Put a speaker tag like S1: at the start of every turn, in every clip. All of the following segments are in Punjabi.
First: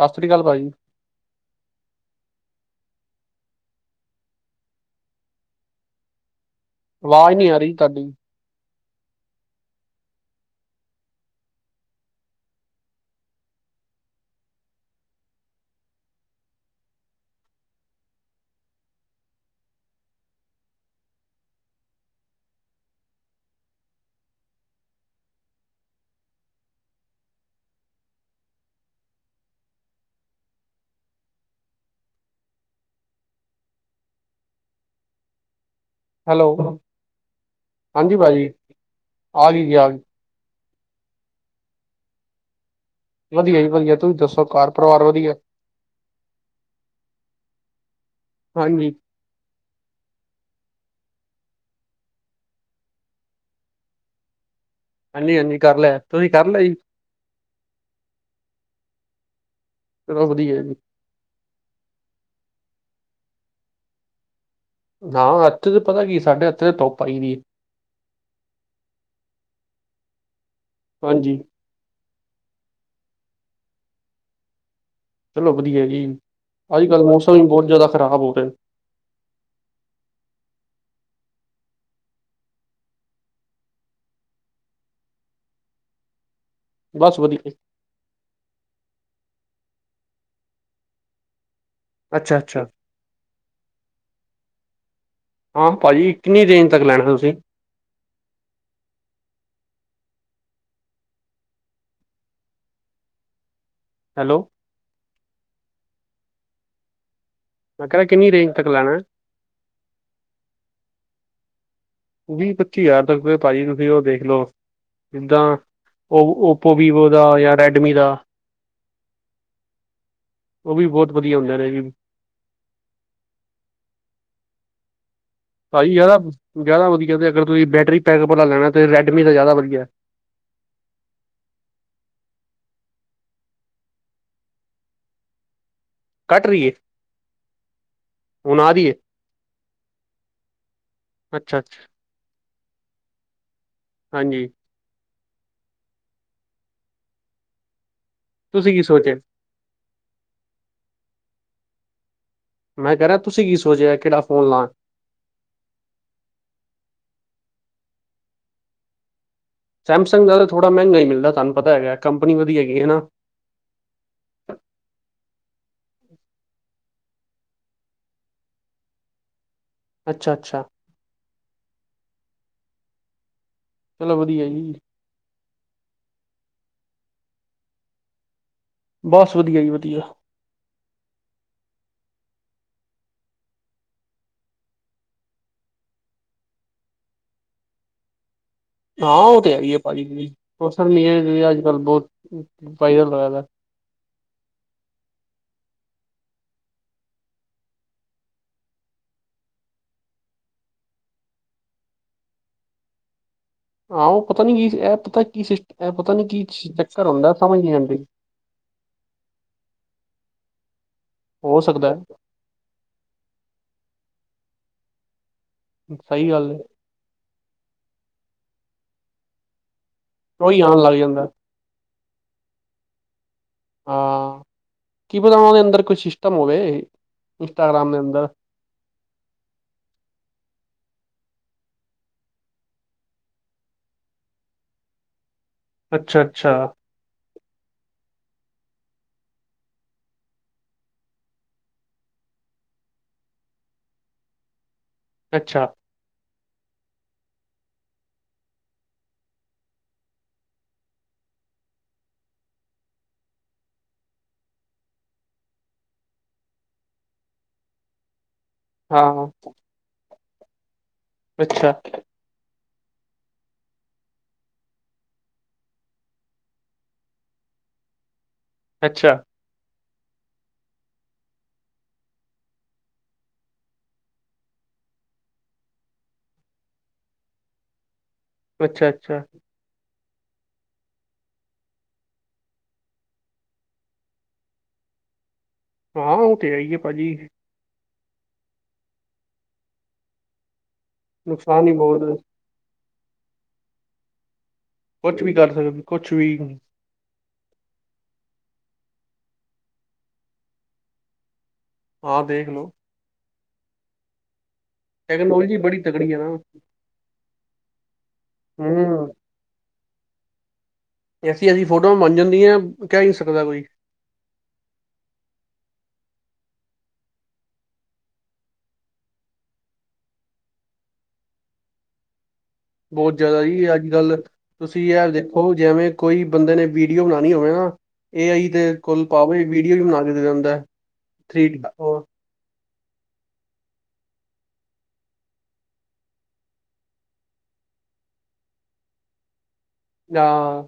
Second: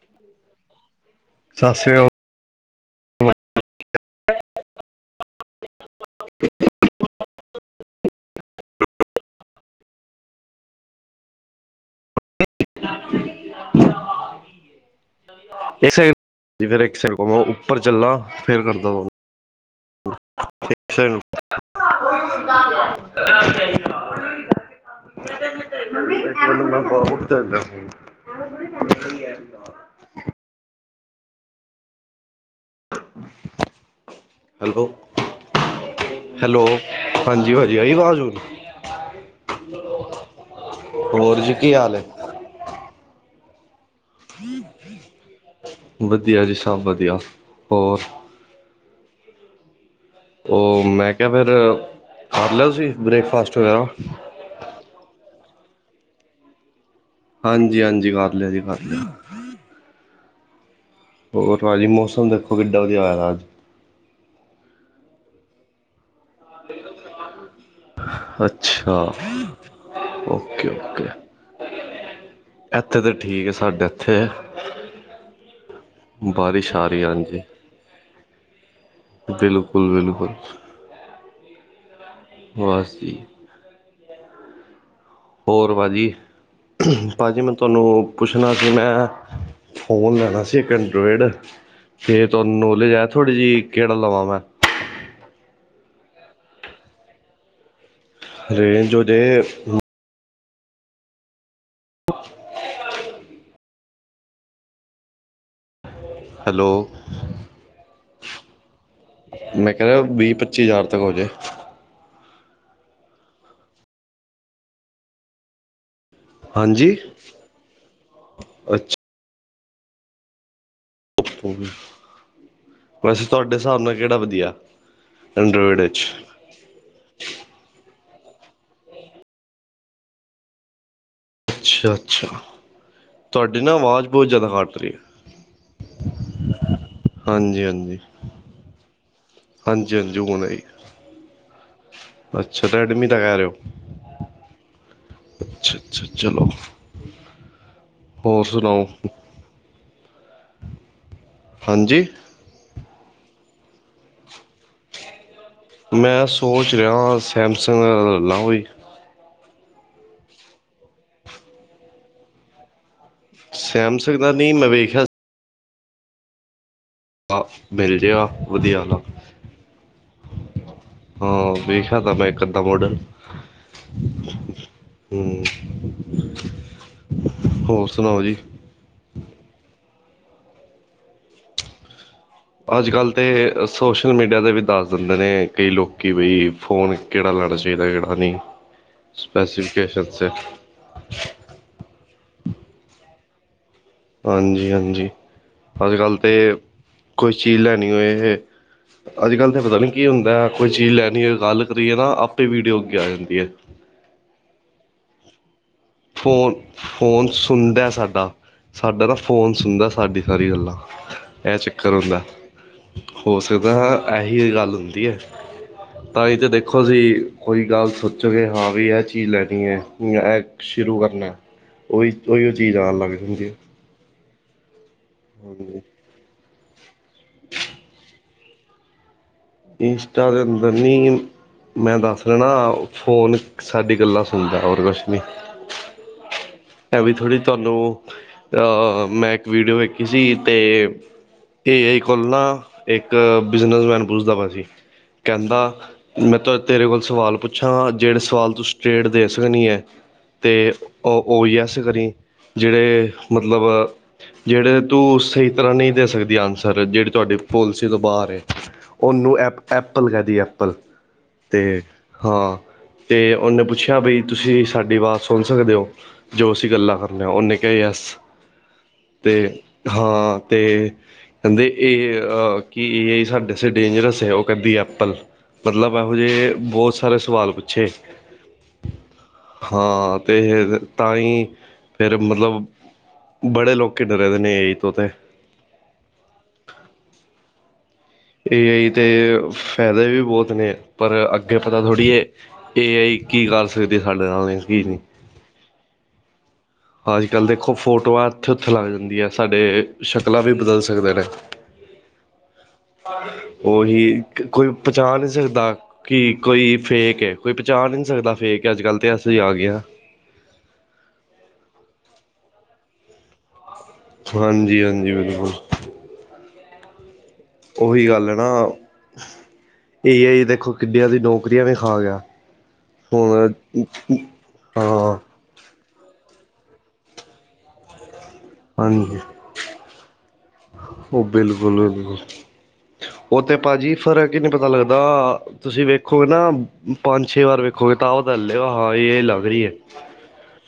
S1: ਸਤਿ ਸ੍ਰੀ ਅਕਾਲ, ਭਾਜੀ
S2: ਸ ਸ਼ੇ [inaudible] [inaudible] [inaudible]
S1: ਆਵਾਜ਼, ਨਈ ਆ ਰਹੀ, ਤੁਹਾਡੀ
S2: [unintelligible] [inaudible] [unintelligible] [inaudible]
S1: [inaudible] [unintelligible]
S2: [unintelligible] [inaudible] ਹੈਲੋ। ਹੈਲੋ, ਹਾਂਜੀ ਭਾਜੀ, ਆਈ
S1: ਹਾਂਜੀ
S2: ਆਵਾਜ਼ ਹੁਣ
S1: ਭਾਜੀ। [unintelligible] ਆ ਗਈ ਜੀ, ਆ ਗਈ
S2: ਹੋਰ ਜੀ, ਕੀ ਹਾਲ ਏ?
S1: ਵਧੀਆ ਜੀ, ਵਧੀਆ ਤੁਸੀਂ ਦੱਸੋ ਘਰ ਪਰਿਵਾਰ ਵਧੀਆ,
S2: ਵਧੀਆ ਜੀ, ਸਭ ਵਧੀਆ, ਹੋਰ
S1: ਹਾਂਜੀ।
S2: ਉਹ, ਮੈਂ ਕਿਹਾ ਫੇਰ, ਕਰ ਲਿਆ ਤੁਸੀਂ ਬ੍ਰੇਕਫਾਸਟ, ਵਗੈਰਾ
S1: ਹਾਂਜੀ ਹਾਂਜੀ ਕਰ ਲਿਆ, ਤੁਸੀਂ ਕਰ ਲਿਆ ਜੀ?
S2: ਹਾਂਜੀ ਹਾਂਜੀ, ਕਰ ਲਿਆ ਜੀ, ਕਰ ਲਿਆ
S1: ਚਲੋ ਵਧੀਆ ਏ
S2: ਹੋਰ ਭਾਅ ਜੀ, ਮੌਸਮ ਦੇਖੋ ਕਿੱਡਾ ਵਧੀਆ ਹੋਇਆ, ਅੱਜ
S1: ਨਾ ਇਥੇ ਪਤਾ ਕੀ, ਸਾਡੇ ਏਥੇ ਧੁੱਪ ਆਈ ਦੀ ਏ
S2: ਅੱਛਾ, ਓਕੇ ਓਕੇ।
S1: ਹਾਂਜੀ
S2: ਇੱਥੇ ਤੇ ਠੀਕ, ਹੈ, ਸਾਡੇ ਇੱਥੇ
S1: ਚਲੋ, ਵਧੀਆ ਜੀ,
S2: ਬਾਰਿਸ਼
S1: ਅੱਜ
S2: ਆ ਰਹੀ
S1: ਕੱਲ੍ਹ ਮੌਸਮ
S2: ਹਾਂਜੀ
S1: ਵੀ ਬਹੁਤ ਜ਼ਿਆਦਾ ਖ਼ਰਾਬ ਹੋ, ਰਿਹਾ
S2: ਬਿਲਕੁਲ ਬਿਲਕੁਲ। ਬਸ ਜੀ। ਹੋਰ ਭਾਅ ਜੀ,
S1: ਬਸ
S2: ਭਾਅ ਜੀ
S1: ਵਧੀਆ,
S2: ਮੈਂ ਤੁਹਾਨੂੰ? ਪੁੱਛਣਾ ਸੀ ਮੈਂ, ਫੋਨ ਲੈਣਾ ਸੀ, ਇੱਕ ਐੰਡਰੋਏਡ। ਫੇਰ
S1: ਅੱਛਾ
S2: ਤੁਆਨੂੰ
S1: ਅੱਛਾ।
S2: ਨੌਲੇਜ ਏ ਥੋੜੀ ਜਿਈ, ਕੇਅੜਾ ਲਵਾਂ ਮੈਂ?
S1: ਹਾਂ ਪਾਜੀ, ਕਿੰਨੀ ਰੇਂਜ ਤੱਕ ਲੈਣਾ ਤੁਸੀਂ?
S2: ਰੇਂਜ ਹੋਜੇ
S1: ਹੈਲੋ।
S2: ਹੈਲੋ।
S1: ਮੈਂ ਕੇਹ ਰੇਆ ਕਿੰਨੀ ਰੇਂਜ ਤੱਕ ਲੈਣਾ ਏ?
S2: ਮੈਂ ਕੇਹ ਰੇਆ ਵੀਹ, ਪੱਚੀ ਹਜ਼ਾਰ ਤੱਕ ਹੋ ਜੇ।
S1: ਵੀਹ, ਪੱਚੀ ਯਾਰ ਤੱਕ ਭਾਜੀ ਤੁਸੀਂ ਉਹ ਦੇਖ ਲੋ, ਜਿੱਦਾਂ ਔ, ਔਪੋ,
S2: ਹਾਂਜੀ
S1: ਵਿਵੋ ਦਾ, ਯਾ ਰੈਡਮੀ ਦਾ।
S2: ਅੱਛਾ
S1: ਔਹ ਵੀ ਬੋਤ
S2: ਵੈਸੇ ਤੁਆਡੇ ਸਾਬ ਨਾਲ ਕੇਹੜਾ ਵਦੀਆ ਐ?
S1: ਭਾਜੀ ਯਾਦਾ, ਜਾਦਾ ਵਦੀਆ ਤੇ ਅਗਰ ਤੁਸੀਂ ਬੈਟਰੀ ਬੈਕਅਪ ਆਲਾ ਲੈਣਾ, ਤੇ ਰੈਡਮੀ ਦਾ ਯਾਦਾ ਵਦੀਆ ਐ।
S2: ਅੱਛਾ-ਅੱਛਾ, ਤੁਆਡੀ ਨਾ ਵਾਜ ਬੋਤ ਜਾਦਾ ਫੱਟ ਰਈ ਐ।
S1: ਕੱਟ ਰਈ ਏ, ਹੁਣ ਆ ਰੀਏ?
S2: ਹਾਂਜੀ-ਹਾਂਜੀ, ਹੁਣ ਆਈ ਏ,
S1: ਅੱਛਾ ਅੱਛਾ
S2: ਅੱਛਾ, ਰੈਡਮੀ ਦਾ ਕੇਹ ਰਏ ਔ?
S1: ਹਾਂਜੀ।
S2: ਅੱਛਾ-ਅੱਛਾ, ਚਲੋ, ਹੋਰ
S1: ਤੁਸੀਂ ਕੀ
S2: ਸੁਣਾਓ?
S1: ਸੋਚਿਆ
S2: ਹਾਂਜੀ?
S1: ਮੈਂ ਕੇਹ ਰੇਆ, ਤੁਸੀਂ ਕੀ ਸੋਚਯਾ ਏ? ਕੇੜਾ ਫੋਨ ਲਾ?
S2: ਮੈਂ ਸੋਚ ਰੇਆ ਵਾਂ ਸੈਮਸੰਗ [unintelligible] ਲ ਲਾ ਕੋਈ।
S1: ਸੈਮਸਗ ਦਾ ਤਾਂ ਥੋੜ੍ਹਾ ਮੈਂਗਾ ਈ ਮਿਲਦਾ, ਤਾਨੂੰ ਪਤਾ ਹੈਗਾ, ਕੰਪਨੀ ਵਦੀ ਹੈਗੀ ਏ ਨਾ।
S2: ਸੈਮਸੰਗ ਦਾ ਨੀ, ਮੈਂ ਵੇਖਿਆ ਆ, ਮਿਲ ਜੇਗਾ ਵਦੀਆ ਆਲਾ।
S1: ਅੱਛਾ-ਅੱਛਾ।
S2: ਹਾਂ, ਵੇਖਯਾ ਦਾ ਮੈਂ ਏਕ ਅੱਦਾ ਮੋਡਲ।
S1: ਚਲੋ ਵਦੀਆ ਏ ਜੀ।
S2: ਹੂੰ, ਹੋਰ ਸੁਣਾਓ ਜੀ?
S1: ਬਸ ਵਦੀਆ ਜੀ ਵਦੀਆ।
S2: ਅੱਜ ਕੱਲ੍ਹ ਤੇ ਸੋਸ਼ਲ ਮੀਡੀਆ ਤੇ ਵੀ ਦੱਸ ਦਿੰਦੇ ਨੇ, ਕਈ ਲੋਕ ਬਈ ਫੋਨ ਕੇੜਾ ਲੈਣਾ ਚਾਈਦਾ, ਕੇੜਾ ਨਈ।
S1: ਹਾਂ ਔਹ ਤੇ ਹੈ ਈ ਪਾਜੀ, ਮੌਸਮ ਈ ਏ ਜਿਵੇੰ ਅੱਜ ਕੱਲ ਬੋਤ [unintelligible]
S2: ਹਾਂਜੀ-ਹਾਂਜੀ, ਅੱਜ ਕੱਲ੍ਹ ਤੇ ਕੋਈ ਚੀਜ਼ ਲੈਣੀ ਹੋਏ ਹੇ ਅਜ ਕੱਲ ਤੇ ਪਤਾ ਨੀ ਕੀ ਹੁੰਦਾ ਏ? ਕੋਈ ਚੀਜ਼ ਲੈਣੀ ਹੋਏ, ਗੱਲ ਕਰੀਏ ਨਾ, ਆਪੇ ਵੀਡੀਓ ਅੱਗੇ ਆ ਜਾਂਦੀ ਏ।
S1: ਹਾਂ ਔਹ ਪਤਾ ਨੀ ਕੀ? ਏ ਪਤਾ ਕੀ ਸਿਸ
S2: ਫੋਨ, ਫੋਨ
S1: ਨਹੀਂ
S2: ਸੁਨਦਾ
S1: ਆਉਂਦੀ
S2: ਸਾਡਾ। ਸਾਡਾ ਨਾ ਫੋਨ ਸੁਣਦਾ ਸਾਡੀ ਸਾਰੀ ਗੱਲਾਂ, ਏਹ
S1: ਹੋ
S2: ਚੱਕਰ
S1: ਸਕਦਾ
S2: ਹੁੰਦਾ। ਹੋ ਸਕਦਾ ਏ, ਏਹੀਉ ਗੱਲ ਹੁੰਦੀ ਏ, ਤਾਂ
S1: ਸਹੀ
S2: ਈ ਤੇ
S1: ਗੱਲ ਹੈ
S2: ਦੇਖੋ ਤੁਸੀਂ ਕੋਈ ਗੱਲ ਸੋਚੋਗੇ, ਹਾਂ ਵੀ ਏਹ ਚੀਜ਼ ਲੈਣੀ ਏ, ਯਾ ਏ
S1: ਉਹੀ ਆਉਣ ਲੱਗ ਜਾਂਦਾ
S2: ਔਹੀ ਉਈਓ ਚੀਜ਼ ਆਣ ਲਗ ਜਾਂਦੀ ਏ।
S1: ਹਾਂ, ਕੀ ਪਤਾ ਉਅਦੇ
S2: ਹਾਂਜੀ
S1: ਅੰਦਰ ਕੋਈ ਸ਼ੀਸ਼ਟਮ ਹੋਵੇ? ਇੰਸਟਾਗ੍ਰਾਮ ਦੇ ਅੰਦਰ।
S2: ਇੰਸਟਾ ਦੇ ਅੰਦਰ ਨੀ ਮੈਂ ਦੱਸ ਰੇਆ ਨਾ, ਫੋਨ ਸਾਡੀ ਗੱਲਾ ਸੁਣਦਾ, ਹੋਰ ਕੁਛ ਨੀ।
S1: ਅੱਛਾ-ਅੱਛਾ।
S2: ਐਵੀਂ ਥੋੜ੍ਹੀ ਤੁਆਨੂੰ, ਅਹ ਮੈਂ ਇੱਕ ਵੀਡੀਓ ਵੇਖੀ ਸੀ ਤੇ ਏ ਆਈ ਕੋਲ ਨਾ, ਏਕ ਬਿਜਨਸਮੈਨ ਪੁੱਛਦਾ ਬਯਾ ਸੀ, ਕੇਂਦਾ
S1: ਅੱਛਾ
S2: ਮੈਂ ਤਾ ਤੇਰੇ ਕੋਲ ਸਵਾਲ ਪੁੱਛਾਂ, ਜੇੜੇ ਸਵਾਲ ਤੁ ਸਟ੍ਰੇਟ ਦੇ ਸਕਣੀ ਏ, ਤੇ ਔ ਯੈਸ ਕਰੀ, ਜੇੜੇ ਮਤਲਬ ਜੇੜੇ ਤੂੰ ਸਈ ਤਰ੍ਹਾਂ ਨਈ ਦੇ ਸਕਦੀ ਆਨਸਰ, ਜੇਹੜੀ ਤੁਆਡੀ ਪੋਲਿਸੀ ਤੋਂ ਬਾਰ ਏ
S1: ਹਾਂ
S2: ਔਨੂੰ ਐਪ, ਐਪਲ ਕੇਦੀ ਐਪਲ,
S1: ਅੱਛਾ
S2: ਤੇ ਹਾਂ ਤੇ ਉਨੇ ਪੁੱਛਿਆ ਬਈ ਤੁਸੀਂ ਸਾਡੀ ਅਵਾਜ਼ ਸੁਣ ਸਕਦੇ ਹੋ? ਜੋ ਅਸੀਂ ਗੱਲਾਂ ਕਰਨੇ ਆ, ਉਨੇ ਕਯਾ ਯਸ।
S1: ਅੱਛਾ,
S2: ਤੇ ਹਾਂ ਤੇ ਕਹਿੰਦੇ ਇਹ ਅ ਕੀ ਇਹ ਸਾਡੇ ਡੇਂਜਰਸ ਏ? ਉ ਕਹਿੰਦੀ ਐਪਲ ਮਤਲਬ ਇਹੋ ਜਿਹੇ ਬਹੁਤ ਸਾਰੇ ਸਵਾਲ ਪੁੱਛੇ
S1: ਅੱਛਾ-ਅੱਛਾ।
S2: ਹਾਂ ਤੇ ਤਾਂ ਹੀ ਫਿਰ ਮਤਲਬ ਬੜੇ ਲੋਕੀ ਡਰੇ ਦੇ ਨੇ ਏ ਆਈ ਤੋ ਤੇ।
S1: ਹਾਂ ਉ ਤੇ ਹੈਈ ਪਾਜੀ
S2: ਏ ਆਈ ਤੇ ਫੇਦੇ ਵੀ ਬੋਤ ਨੇ ਪਰ ਅੱਗੇ
S1: ਨੁਕਸਾਨ ਹੀ
S2: ਪਤਾ ਥੋੜ੍ਹੀ
S1: ਬਹੁਤ
S2: ਏ ਏ ਆਈ ਕੀ ਕਰ ਸਕਦੀ ਸਾਡੇ ਨਾਲ ਕੀ ਨਹੀਂ।
S1: ਕੁਛ ਵੀ ਕਰ ਸਕਦੀ, ਕੁਛ ਵੀ
S2: ਅੱਜ ਕੱਲ੍ਹ ਦੇਖੋ ਫੋਟੋਆਂ ਉੱਥੇ ਉੱਥੇ ਲੱਗ ਜਾਂਦੀਆਂ ਸਾਡੇ ਸ਼ਕਲਾਂ ਵੀ ਬਦਲ ਸਕਦੇ ਨੇ।
S1: ਹਾਂ ਦੇਖ ਲੋ
S2: ਉਹੀ ਕੋਈ ਪਹਿਚਾਣ ਨੀ
S1: ਟੈਕਨੋਲੋਜੀ
S2: ਸਕਦਾ
S1: ਬੜੀ ਤਕੜੀ ਹੈ
S2: ਕਿ
S1: ਨਾ
S2: ਕੋਈ ਫੇਕ ਏ ਕੋਈ ਪਹਿਚਾਨ ਨੀ ਸਕਦਾ ਫੇਕ ਏ ਅੱਜ ਕੱਲ੍ਹ ਤੇ
S1: ਹਮ
S2: ਏਸੀਂ ਗਯਾ।
S1: ਐਸੀ-ਐਸੀ ਫੋਟੋ ਬਣ ਜਾਂਦੀਆਂ ਕੇ ਈਨੀ ਸਕਦਾ ਕੋਈ
S2: ਹਾਂਜੀ ਹਾਂਜੀ ਬਿਲਕੁਲ ਉਹੀ ਗੱਲ ਨਾ ਆ ਜ ਦੇਖੋ ਕਿੰਨੀਅ ਦੀ ਨੌਕਰੀਆਂ ਵੀ ਖਾ ਗਿਆ
S1: ਬਹੁਤ ਜ਼ਿਆਦਾ
S2: ਹੁਣ
S1: ਹੀ ਅੱਜ ਕੱਲ ਤੁਸੀਂ
S2: ਹਾਂ
S1: ਦੇਖ ਉਹ ਜਿਵੇਂ ਕੋਈ ਬੰਦੇ ਨੇ ਵੀਡੀਓ ਬਣਾਉਣੀ ਹੋਵੇ ਨਾ ਇਹਏ ਆਈ ਦੇ ਕੋਲ
S2: ਹਾਂਜੀ
S1: ਪਾਵੇ ਵੀਡੀਓ ਵੀ ਬਣਾ ਦਿੱਤੇ ਜਾਂਦਾ
S2: ਉਹ ਬਿਲਕੁਲ ਬਿਲਕੁਲ ਉਹ ਤੇ ਭਾਜੀ ਫੇਰ ਕੀ ਨਹੀਂ ਪਤਾ ਲੱਗਦਾ ਤੁਸੀਂ ਵੇਖੋਗੇ ਨਾ ਪੰਜ ਛੇ ਵਾਰ ਵੇਖੋਗੇ ਤਾਂਬ ਤਾਂ ਲਿਓ ਹਾਂ ਇਹ ਲੱਗ ਰਹੀ ਹੈ
S1: ਹਾਂ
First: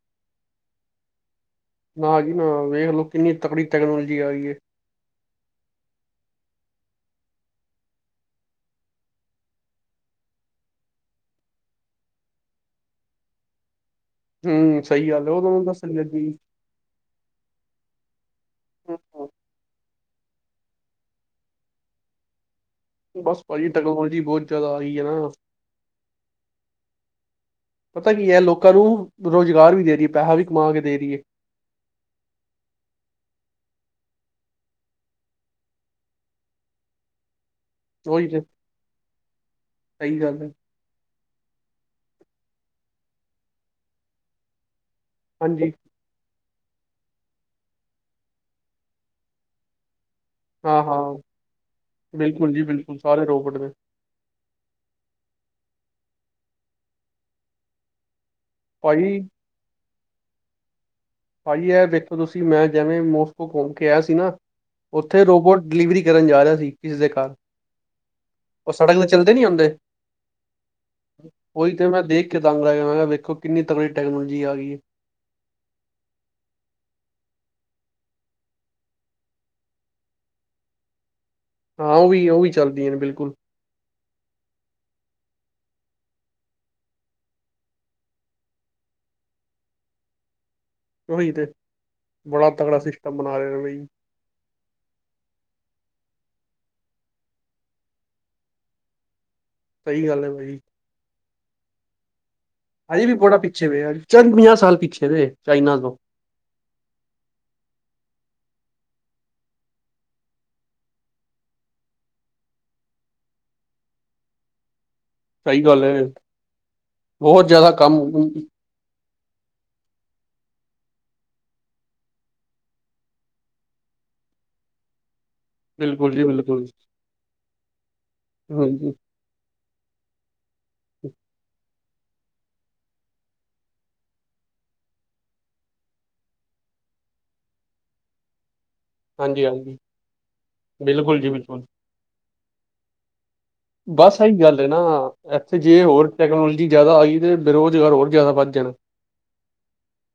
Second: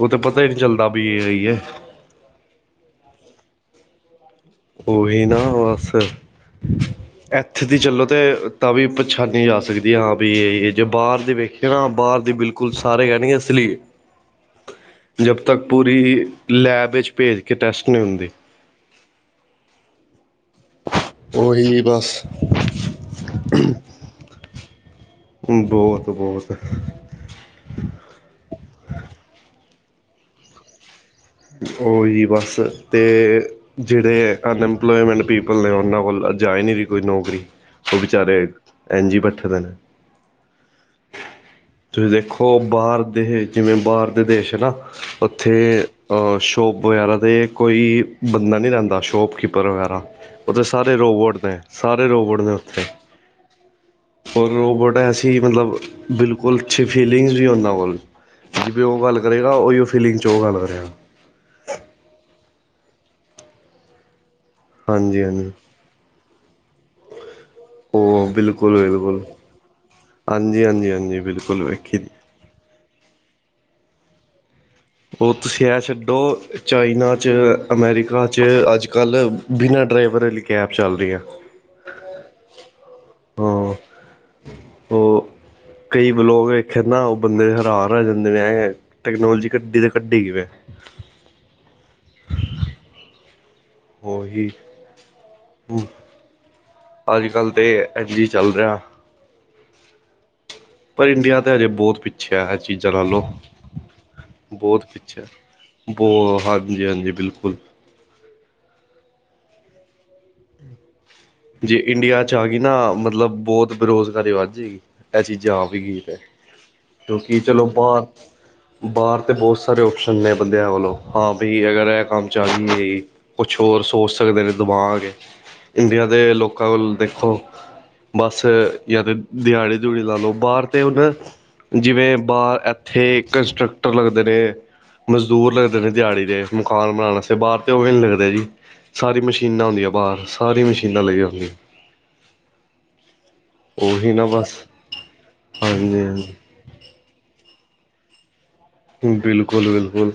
S2: ਉਹ ਤੇ ਪਤਾ ਹੀ ਨਹੀਂ ਚੱਲਦਾ ਵੀ ਇਹ
S1: ਨਾ ਜੀ ਨਾ ਵੇਖ ਲਓ ਕਿੰਨੀ ਤਕੜੀ ਟੈਕਨੋਲੋਜੀ ਆ ਗਈ ਹੈ
S2: ਉਹੀ ਨਾ ਬਸ
S1: ਹੂੰ
S2: ਇੱਥੇ ਦੀ ਚਲੋ ਤੇ ਤਾਂ ਵੀ ਪਛਾਨੀ ਜਾ ਸਕਦੀ ਹਾਂ ਵੀ ਜੇ ਬਾਹਰ ਦੇ ਵੇਖ ਬਾਹਰ ਦੇ ਬਿਲਕੁਲ ਸਾਰੇ ਕਹਿਣ ਗੇ ਨਹੀਂ ਅਸਲੀ ਦੀ ਹ।
S1: ਹੂੰ ਸਹੀ ਗੱਲ ਉਹ ਤੁਹਾਨੂੰ ਦੱਸ ਲਿਆ ਜ
S2: ਪੂਰੀ ਲੈਬ ਵਿੱਚ ਭੇਜ ਕੇ ਟੈਸਟ ਨਹੀਂ ਹੁੰਦੇ
S1: ਆਹੋ
S2: ਉਹੀ ਬਸ
S1: ਬਸ ਭਾਜੀ ਟੈਕਨੋਲੋਜੀ ਬਹੁਤ ਜ਼ਿਆਦਾ ਆਈ ਹੈ ਨਾ
S2: ਹੁਣ ਬਹੁਤ ਬਹੁਤ
S1: ਪਤਾ ਕੀ ਹੈ ਲੋਕਾਂ ਨੂੰ ਰੁਜ਼ਗਾਰ ਵੀ ਦੇ ਰਹੀ ਹੈ ਪੈਸਾ ਵੀ ਕਮਾ ਕੇ ਦੇ ਰਹੀ ਹੈ
S2: ਉਹੀ ਬਸ ਤੇ ਜਿਹੜੇ ਅਨਐਮਪਲੋਮੈਂਟ ਪੀਪਲ ਨੇ ਉਹਨਾਂ ਕੋਲ ਜਾਏ ਨੀ ਕੋਈ ਨੌਕਰੀ ਉਹ
S1: ਉਹੀ ਤੇ
S2: ਵਿਚਾਰੇ ਇੰਝ ਹੀ ਬੈਠੇ ਰਹਿੰਦੇ ਨੇ।
S1: ਸਹੀ ਗੱਲ ਹੈ
S2: ਤੁਸੀਂ ਦੇਖੋ ਬਾਹਰ ਦੇ ਜਿਵੇਂ ਬਾਹਰ ਦੇ ਦੇਸ਼ ਨਾ ਉੱਥੇ
S1: ਹਾਂਜੀ
S2: ਅ ਸ਼ੋਪ ਵਗੈਰਾ ਤੇ ਕੋਈ ਬੰਦਾ ਨਹੀਂ ਰਹਿੰਦਾ ਸ਼ੋਪਕੀਪਰ ਵਗੈਰਾ ਉਥੇ
S1: ਹਾਂ
S2: ਸਾਰੇ
S1: ਹਾਂ
S2: ਰੋਬੋਟ ਨੇ ਸਾਰੇ ਰੋਬੋਟ ਨੇ
S1: ਬਿਲਕੁਲ ਜੀ
S2: ਉੱਥੇ
S1: ਬਿਲਕੁਲ ਸਾਰੇ ਰੋਬੋਟ ਨੇ
S2: ਔਰ ਰੋਬੋਟ ਐਸੀ ਮਤਲਬ ਬਿਲਕੁਲ ਅੱਛੀ ਫੀਲਿੰਗਸ ਵੀ ਉਹਨਾਂ ਕੋਲ ਜਿਵੇਂ ਉਹ ਗੱਲ
S1: ਭਾਜੀ
S2: ਕਰੇਗਾ ਉਹੀ ਫੀਲਿੰਗ 'ਚ ਉਹ ਗੱਲ ਕਰੇਗਾ
S1: ਭਾਈ ਇਹ ਵੇਖੋ ਤੁਸੀਂ ਮੈਂ ਜਿਵੇਂ ਮੋਸਕੋ ਘੁੰਮ ਕੇ ਆਇਆ ਸੀ ਨਾ
S2: ਹਾਂਜੀ
S1: ਉੱਥੇ
S2: ਹਾਂਜੀ
S1: ਰੋਬੋਟ ਡਿਲੀਵਰੀ ਕਰਨ ਜਾ ਰਿਹਾ ਸੀ ਕਿਸੇ ਦੇ ਘਰ ਉਹ
S2: ਬਿਲਕੁਲ-
S1: ਸੜਕ ਤੇ
S2: ਬਿਲਕੁਲ,
S1: ਚੱਲਦੇ ਨੀ ਹੁੰਦੇ
S2: ਹਾਂਜੀ, ਹਾਂਜੀ, ਹਾਂਜੀ ਬਿਲਕੁਲ ਵੇਖੀ ਦੀ
S1: ਤੰਗ ਲਗ ਵੇਖੋ ਕਿੰਨੀ ਤਕੜੀ ਦੀ ਟੈਕਨੋਲੋਜੀ ਆ ਗਈ ਹੈ
S2: ਉਹ ਤੁਸੀਂ ਇਹ ਛੱਡੋ ਚਾਈਨਾ 'ਚ ਅਮੈਰੀਕਾ 'ਚ ਅੱਜ -ਕੱਲ੍ਹ ਬਿਨਾਂ ਡਰਾਈਵਰ ਵਾਲੀ ਕੈਬ ਚੱਲ ਰਹੀ ਆ
S1: ਹਾਂ ਉਹ ਵੀ ਉਹ ਵੀ ਚੱਲਦੀਆਂ ਨੇ ਬਿਲਕੁਲ
S2: ਉਹ ਕਈ ਲੋਕ ਇੱਥੇ ਨਾ ਉਹ ਬੰਦੇ ਹੈਰਾਨ ਹੋ ਜਾਂਦੇ ਨੇ ਟੈਕਨੋਲੋਜੀ ਗੱਡੀ ਤੇ ਕੱਢੀ ਕਿਵੇਂ
S1: ਉਹੀ ਤੇ ਬੜਾ ਤਗੜਾ ਸਿਸਟਮ ਬਣਾ ਰਿਹਾ ਜੀ
S2: ਉਹੀ ਹਮ ਅੱਜ ਕੱਲ੍ਹ ਤਾਂ ਐਨ ਜੀ ਚੱਲ ਰਿਹਾ
S1: ਸਹੀ ਗੱਲ ਹੈ ਬਈ
S2: ਪਰ ਇੰਡੀਆ ਤਾਂ ਹਜੇ ਬਹੁਤ ਪਿੱਛਿਆ ਹੈ ਚੀਜ਼ਾਂ
S1: ਹਜੇ
S2: ਨਾਲ
S1: ਵੀ
S2: ਲਓ
S1: ਬੜਾ ਪਿੱਛੇ ਵੇ ਚੰਦ ਪੰਜਾਹ ਸਾਲ
S2: ਬਹੁਤ
S1: ਪਿੱਛੇ
S2: ਪਿੱਛ
S1: ਨੇ
S2: ਹੈ
S1: ਚਾਈਨਾ ਤੋਂ
S2: ਬਹੁ ਹਾਂਜੀ- ਹਾਂਜੀ ਬਿਲਕੁਲ ਜੇ ਇੰਡੀਆ ਚ ਆ ਗਈ ਨਾ, ਮਤਲਬ ਬਹੁਤ ਬੇਰੁਜ਼ਗਾਰੀ ਵੱਧ ਜਾਏਗੀ ਇਹ ਚੀਜ਼
S1: ਸਹੀ
S2: ਆਪ ਵੀ
S1: ਗੱਲ
S2: ਗੀਤ ਹੈ ਕਿਉਂਕਿ
S1: ਬਹੁਤ
S2: ਚਲੋ
S1: ਜ਼ਿਆਦਾ ਕੰਮ
S2: ਬਾਹਰ ਬਾਹਰ ਤੇ ਬਹੁਤ ਸਾਰੇ ਓਪਸ਼ਨ ਨੇ ਬੰਦਿਆਂ ਵੱਲੋਂ ਹਾਂ ਬਈ ਅਗਰ ਇਹ ਕੰਮ ਚੱਲਹੀ ਹੈ ਜ ਕੁਛ ਹੋਰ ਸੋਚ ਸਕਦੇ ਨੇ ਦਿਮਾਗ ਇੰਡੀਆ
S1: ਬਿਲਕੁਲ ਜੀ
S2: ਦੇ
S1: ਬਿਲਕੁਲ
S2: ਲੋਕਾਂ ਕੋਲ ਦੇਖੋ ਬੱਸ
S1: ਹਾਂਜੀ
S2: ਜਾਂ ਤਾਂ ਦਿਹਾੜੀ ਦਿਉੜੀ ਲਾ ਲਓ ਬਾਹਰ ਤੇ ਹੁਣ ਜਿਵੇਂ ਬਾਹਰ ਇੱਥੇ ਕੰਸਟਰਕਟਰ ਲੱਗਦੇ ਨੇ ਮਜ਼ਦੂਰ ਲੱਗਦੇ ਨੇ ਦਿਹਾੜੀ ਦੇ ਮਕਾਨ ਬਣਾ ਵਾਸਤੇ ਬਾਹਰ ਤੇ, ਉਹ ਵੀ ਨੀ ਲੱਗਦੇ ਜੀ ਸਾਰੀਆਂ
S1: ਹਾਂਜੀ
S2: ਮਸ਼ੀਨਾਂ
S1: ਹਾਂਜੀ
S2: ਹੁੰਦੀਆਂ ਬਾਹਰ, ਸਾਰੀ ਮਸ਼ੀਨ
S1: ਬਿਲਕੁਲ ਜੀ ਬਿਲਕੁਲ
S2: ਉਹੀ
S1: ਬਸ
S2: ਨਾ
S1: ਇਹੀ ਗੱਲ ਹੈ ਨਾ, ਇੱਥੇ ਜੇ
S2: ਹਾਂਜੀ
S1: ਹੋਰ
S2: ਹਾਂਜੀ
S1: ਟੈਕਨੋਲੋਜੀ ਜਿਆਦਾ ਆਈ ਤੇ ਬੇਰੁਜ਼ਗਾਰ ਹੋਰ ਜ਼ਿਆਦਾ ਵੱਧ ਜਾਣ
S2: ਬਿਲਕੁਲ, ਬਿਲਕੁਲ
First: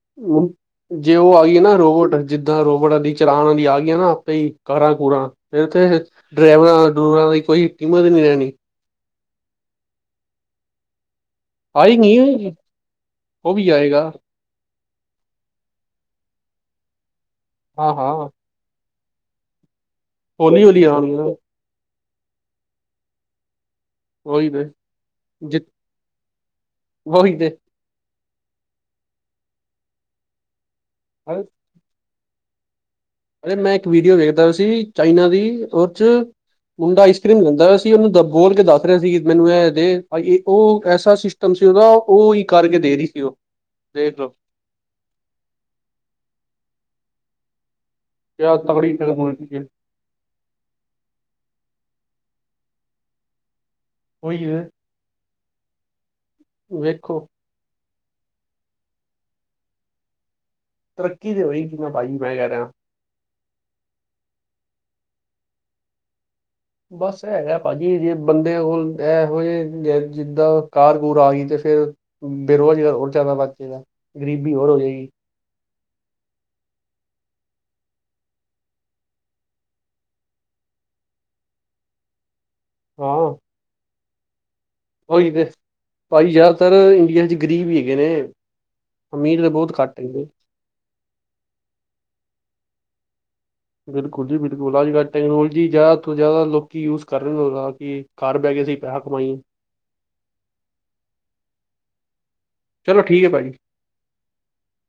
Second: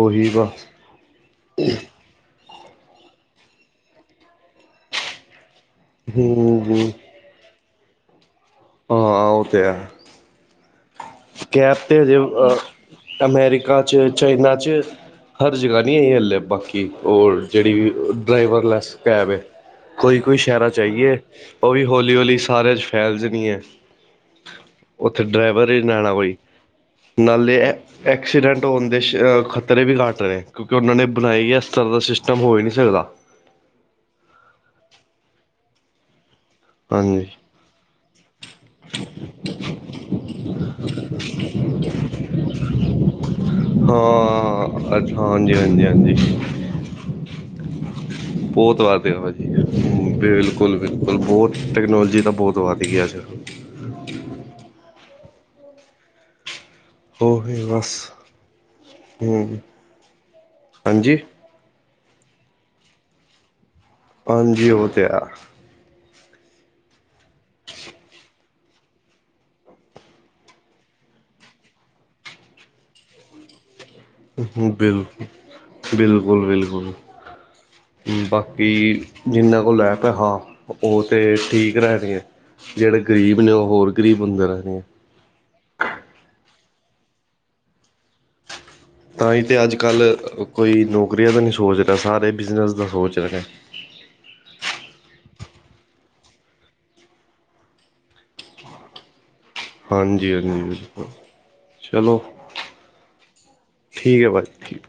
S2: ਉਹੀ ਬਸ
S1: ਜੇ ਉਹ ਆ ਗਈ ਨਾ ਰੋਬੋਟ ਜਿੱਦਾਂ ਰੋਬਟਾ ਦੀ ਚਲਾਉਣ ਦੀ ਆ ਗਈਆਂ ਨਾ ਆਪੇ ਹੀ ਕਾਰਾਂ ਕਾਂ ਫਿਰ ਉਥੇ
S2: ਹਮ
S1: ਡਰਾਈਵਰਾਂ ਡਰਾਈਵਰ ਦੀ ਕੋਈ ਕੀਮਤ ਨਹੀਂ ਰਹਿਣੀ
S2: ਹਾਂ ਔ ਤੇ ਹੈ ਕੈਪ ਤੇ ਹਜੇ
S1: ਆਏਗੀ ਉਹ ਵੀ
S2: ਅਮੈਰੀਕਾ,
S1: ਆਏਗਾ
S2: ਚਾਈਨਾ ਚ ਹਰ ਜਗ੍ਹਾ ਨਹੀਂ ਆਈ ਬਾਕੀ ਉਹ ਜਿਹੜੀ
S1: ਹਾਂ ਹਾਂ
S2: ਡਰਾਈਵਰਲੈਸ ਕੈਬ ਹੈ ਕੋਈ- ਕੋਈ
S1: ਹੌਲੀ
S2: ਸ਼ਹਿਰਾਂ ਚ
S1: ਹੌਲੀ
S2: ਆਈਏ
S1: ਆਣਗੀਆਂ
S2: ਉਹ ਵੀ ਹੌਲੀ- ਹੌਲੀ ਸਾਰਿਆਂ ਚ ਫੈਲ ਜਾਣੀ ਹੈ।
S1: ਉਹੀ ਨੇ ਜਿੱ
S2: ਨਾਲਣਾ ਕੋਈ, ਨਾਲੇ ਐਕਸੀਡੈਂਟ ਹੋਣ ਦੇ ਖਤਰੇ ਵੀ ਘੱਟ ਨੇ, ਕਿਉਂਕਿ ਉਹਨਾਂ ਨੇ ਬਣਾਈ ਇਸ ਤਰ੍ਹਾਂ ਦਾ ਸਿਸਟਮ ਹੋ ਹੀ ਨਹੀਂ ਸਕਦਾ
S1: ਅਰੇ ਮੈਂ ਇੱਕ ਵੀਡੀਓ ਵੇਖਦਾ ਸੀ ਚਾਈਨਾ ਦੀ ਉਹਦੇ ਚ ਮੁੰਡਾ ਆਈਸ
S2: ਹਾਂਜੀ
S1: ਕਰ੍ਰੀਮ ਲੈਂਦਾ ਉਹਨੂੰ ਬੋਲ ਕੇ ਦੱਸ ਰਿਹਾ ਸੀ ਮੈਨੂੰ ਇਹ ਇਹ ਉਹ ਐਸਾ ਸਿਸਟਮ ਸੀ ਉਹਦਾ ਉਹੀ ਕਰਕੇ ਦੇ ਰਹੀ ਸੀ ਉਹ ਦੇਖ ਲਓ
S2: ਹਾਂ ਅੱਛਾ ਹਾਂਜੀ, ਹਾਂਜੀ, ਹਾਂਜੀ
S1: ਕਿਆ
S2: ਬਹੁਤ
S1: ਤਕੜੀ
S2: ਵਾਰ ਤੇ ਆ ਵਾਜੀ
S1: ਟੈਕਨੋਲੋਜੀ ਹੈ
S2: ਬਿਲਕੁਲ, ਬਿਲਕੁਲ ਬਹੁਤ ਟੈਕਨੋਲੋਜੀ ਦਾ ਬਹੁਤ ਵੱਧ ਗਿਆ
S1: ਕੋਈ ਹੈ ਵੇਖੋ
S2: ਉਹੀ ਬਸ ਹਾਂਜੀ
S1: ਤਰੱਕੀ ਤੇ ਹੋਈ ਕਿ ਭਾਈ ਮੈਂ ਕਹਿ ਰਿਹਾ
S2: ਹਾਂਜੀ ਉਹ ਤੇ ਆ
S1: ਬਸ ਹੈਗਾ ਭਾਜੀ ਜੇ ਬੰਦੇ ਉਹ ਇਹੋ ਜਿਹੇ ਜਿੱਦਾਂ ਕਾਰ ਕੂਰ ਆ ਗਈ ਤੇ ਫਿਰ ਬੇਰੁਜ਼ਗਾਰ ਹੋਰ ਜਿਆਦਾ ਵੱਧ ਜਾਏਗਾ ਗ਼ਰੀਬੀ ਹੋਰ ਹੋ ਜਾਏਗੀ
S2: ਬਿਲਕੁਲ ਬਿਲਕੁਲ ਬਿਲਕੁਲ ਬਾਕੀ ਜਿੰਨਾ ਕੋਲ ਰੈ ਪਏ ਹਾਂ ਉਹ ਤੇ ਠੀਕ ਰਹਿਣੀ ਹੈ ਜਿਹੜੇ
S1: ਹਾਂ
S2: ਗ਼ਰੀਬ ਨੇ ਉਹ ਹੋਰ ਗਰੀਬ ਹੁੰਦੇ ਰਹਿਦੇ ਆ
S1: ਉਹੀ ਤੇ ਭਾਜੀ ਜ਼ਿਆਦਾਤਰ ਇੰਡੀਆ ਚ ਗ਼ਰੀਬ ਵੀ ਹੈਗੇ ਨੇ
S2: ਤਾਂ
S1: ਅਮੀਰ
S2: ਹੀ ਤਾਂ
S1: ਬਹੁਤ
S2: ਅੱਜ
S1: ਘੱਟ
S2: ਕੱਲ
S1: ਹੈਗੇ।
S2: ਕੋਈ ਨੌਕਰੀਆਂ ਦਾ ਨਹੀਂ ਸੋਚ ਰਿਹਾ ਸਾਰੇ ਬਿਜਨਸ ਦਾ ਸੋਚ ਰਹੇ
S1: ਬਿਲਕੁਲ ਜੀ ਬਿਲਕੁਲ ਅੱਜ ਕੱਲ ਟੈਕਨੋਲੋਜੀ ਜਾਂ ਇੱਥੋਂ ਜਾਂ ਲੋਕੀ ਯੂਜ ਕਰ ਰਹੇ ਹੋ ਕਿ ਘਰ ਬਹਿ ਕੇ ਤੁਸੀਂ ਪੈਸਾ ਕਮਾਈਏ
S2: ਹਾਂਜੀ ਹਾਂਜੀ ਚਲੋ
S1: ਚਲੋ ਠੀਕ ਹੈ ਭਾਜੀ।
S2: ਠੀਕ ਹੈ ਭਾਜੀ ਠੀਕ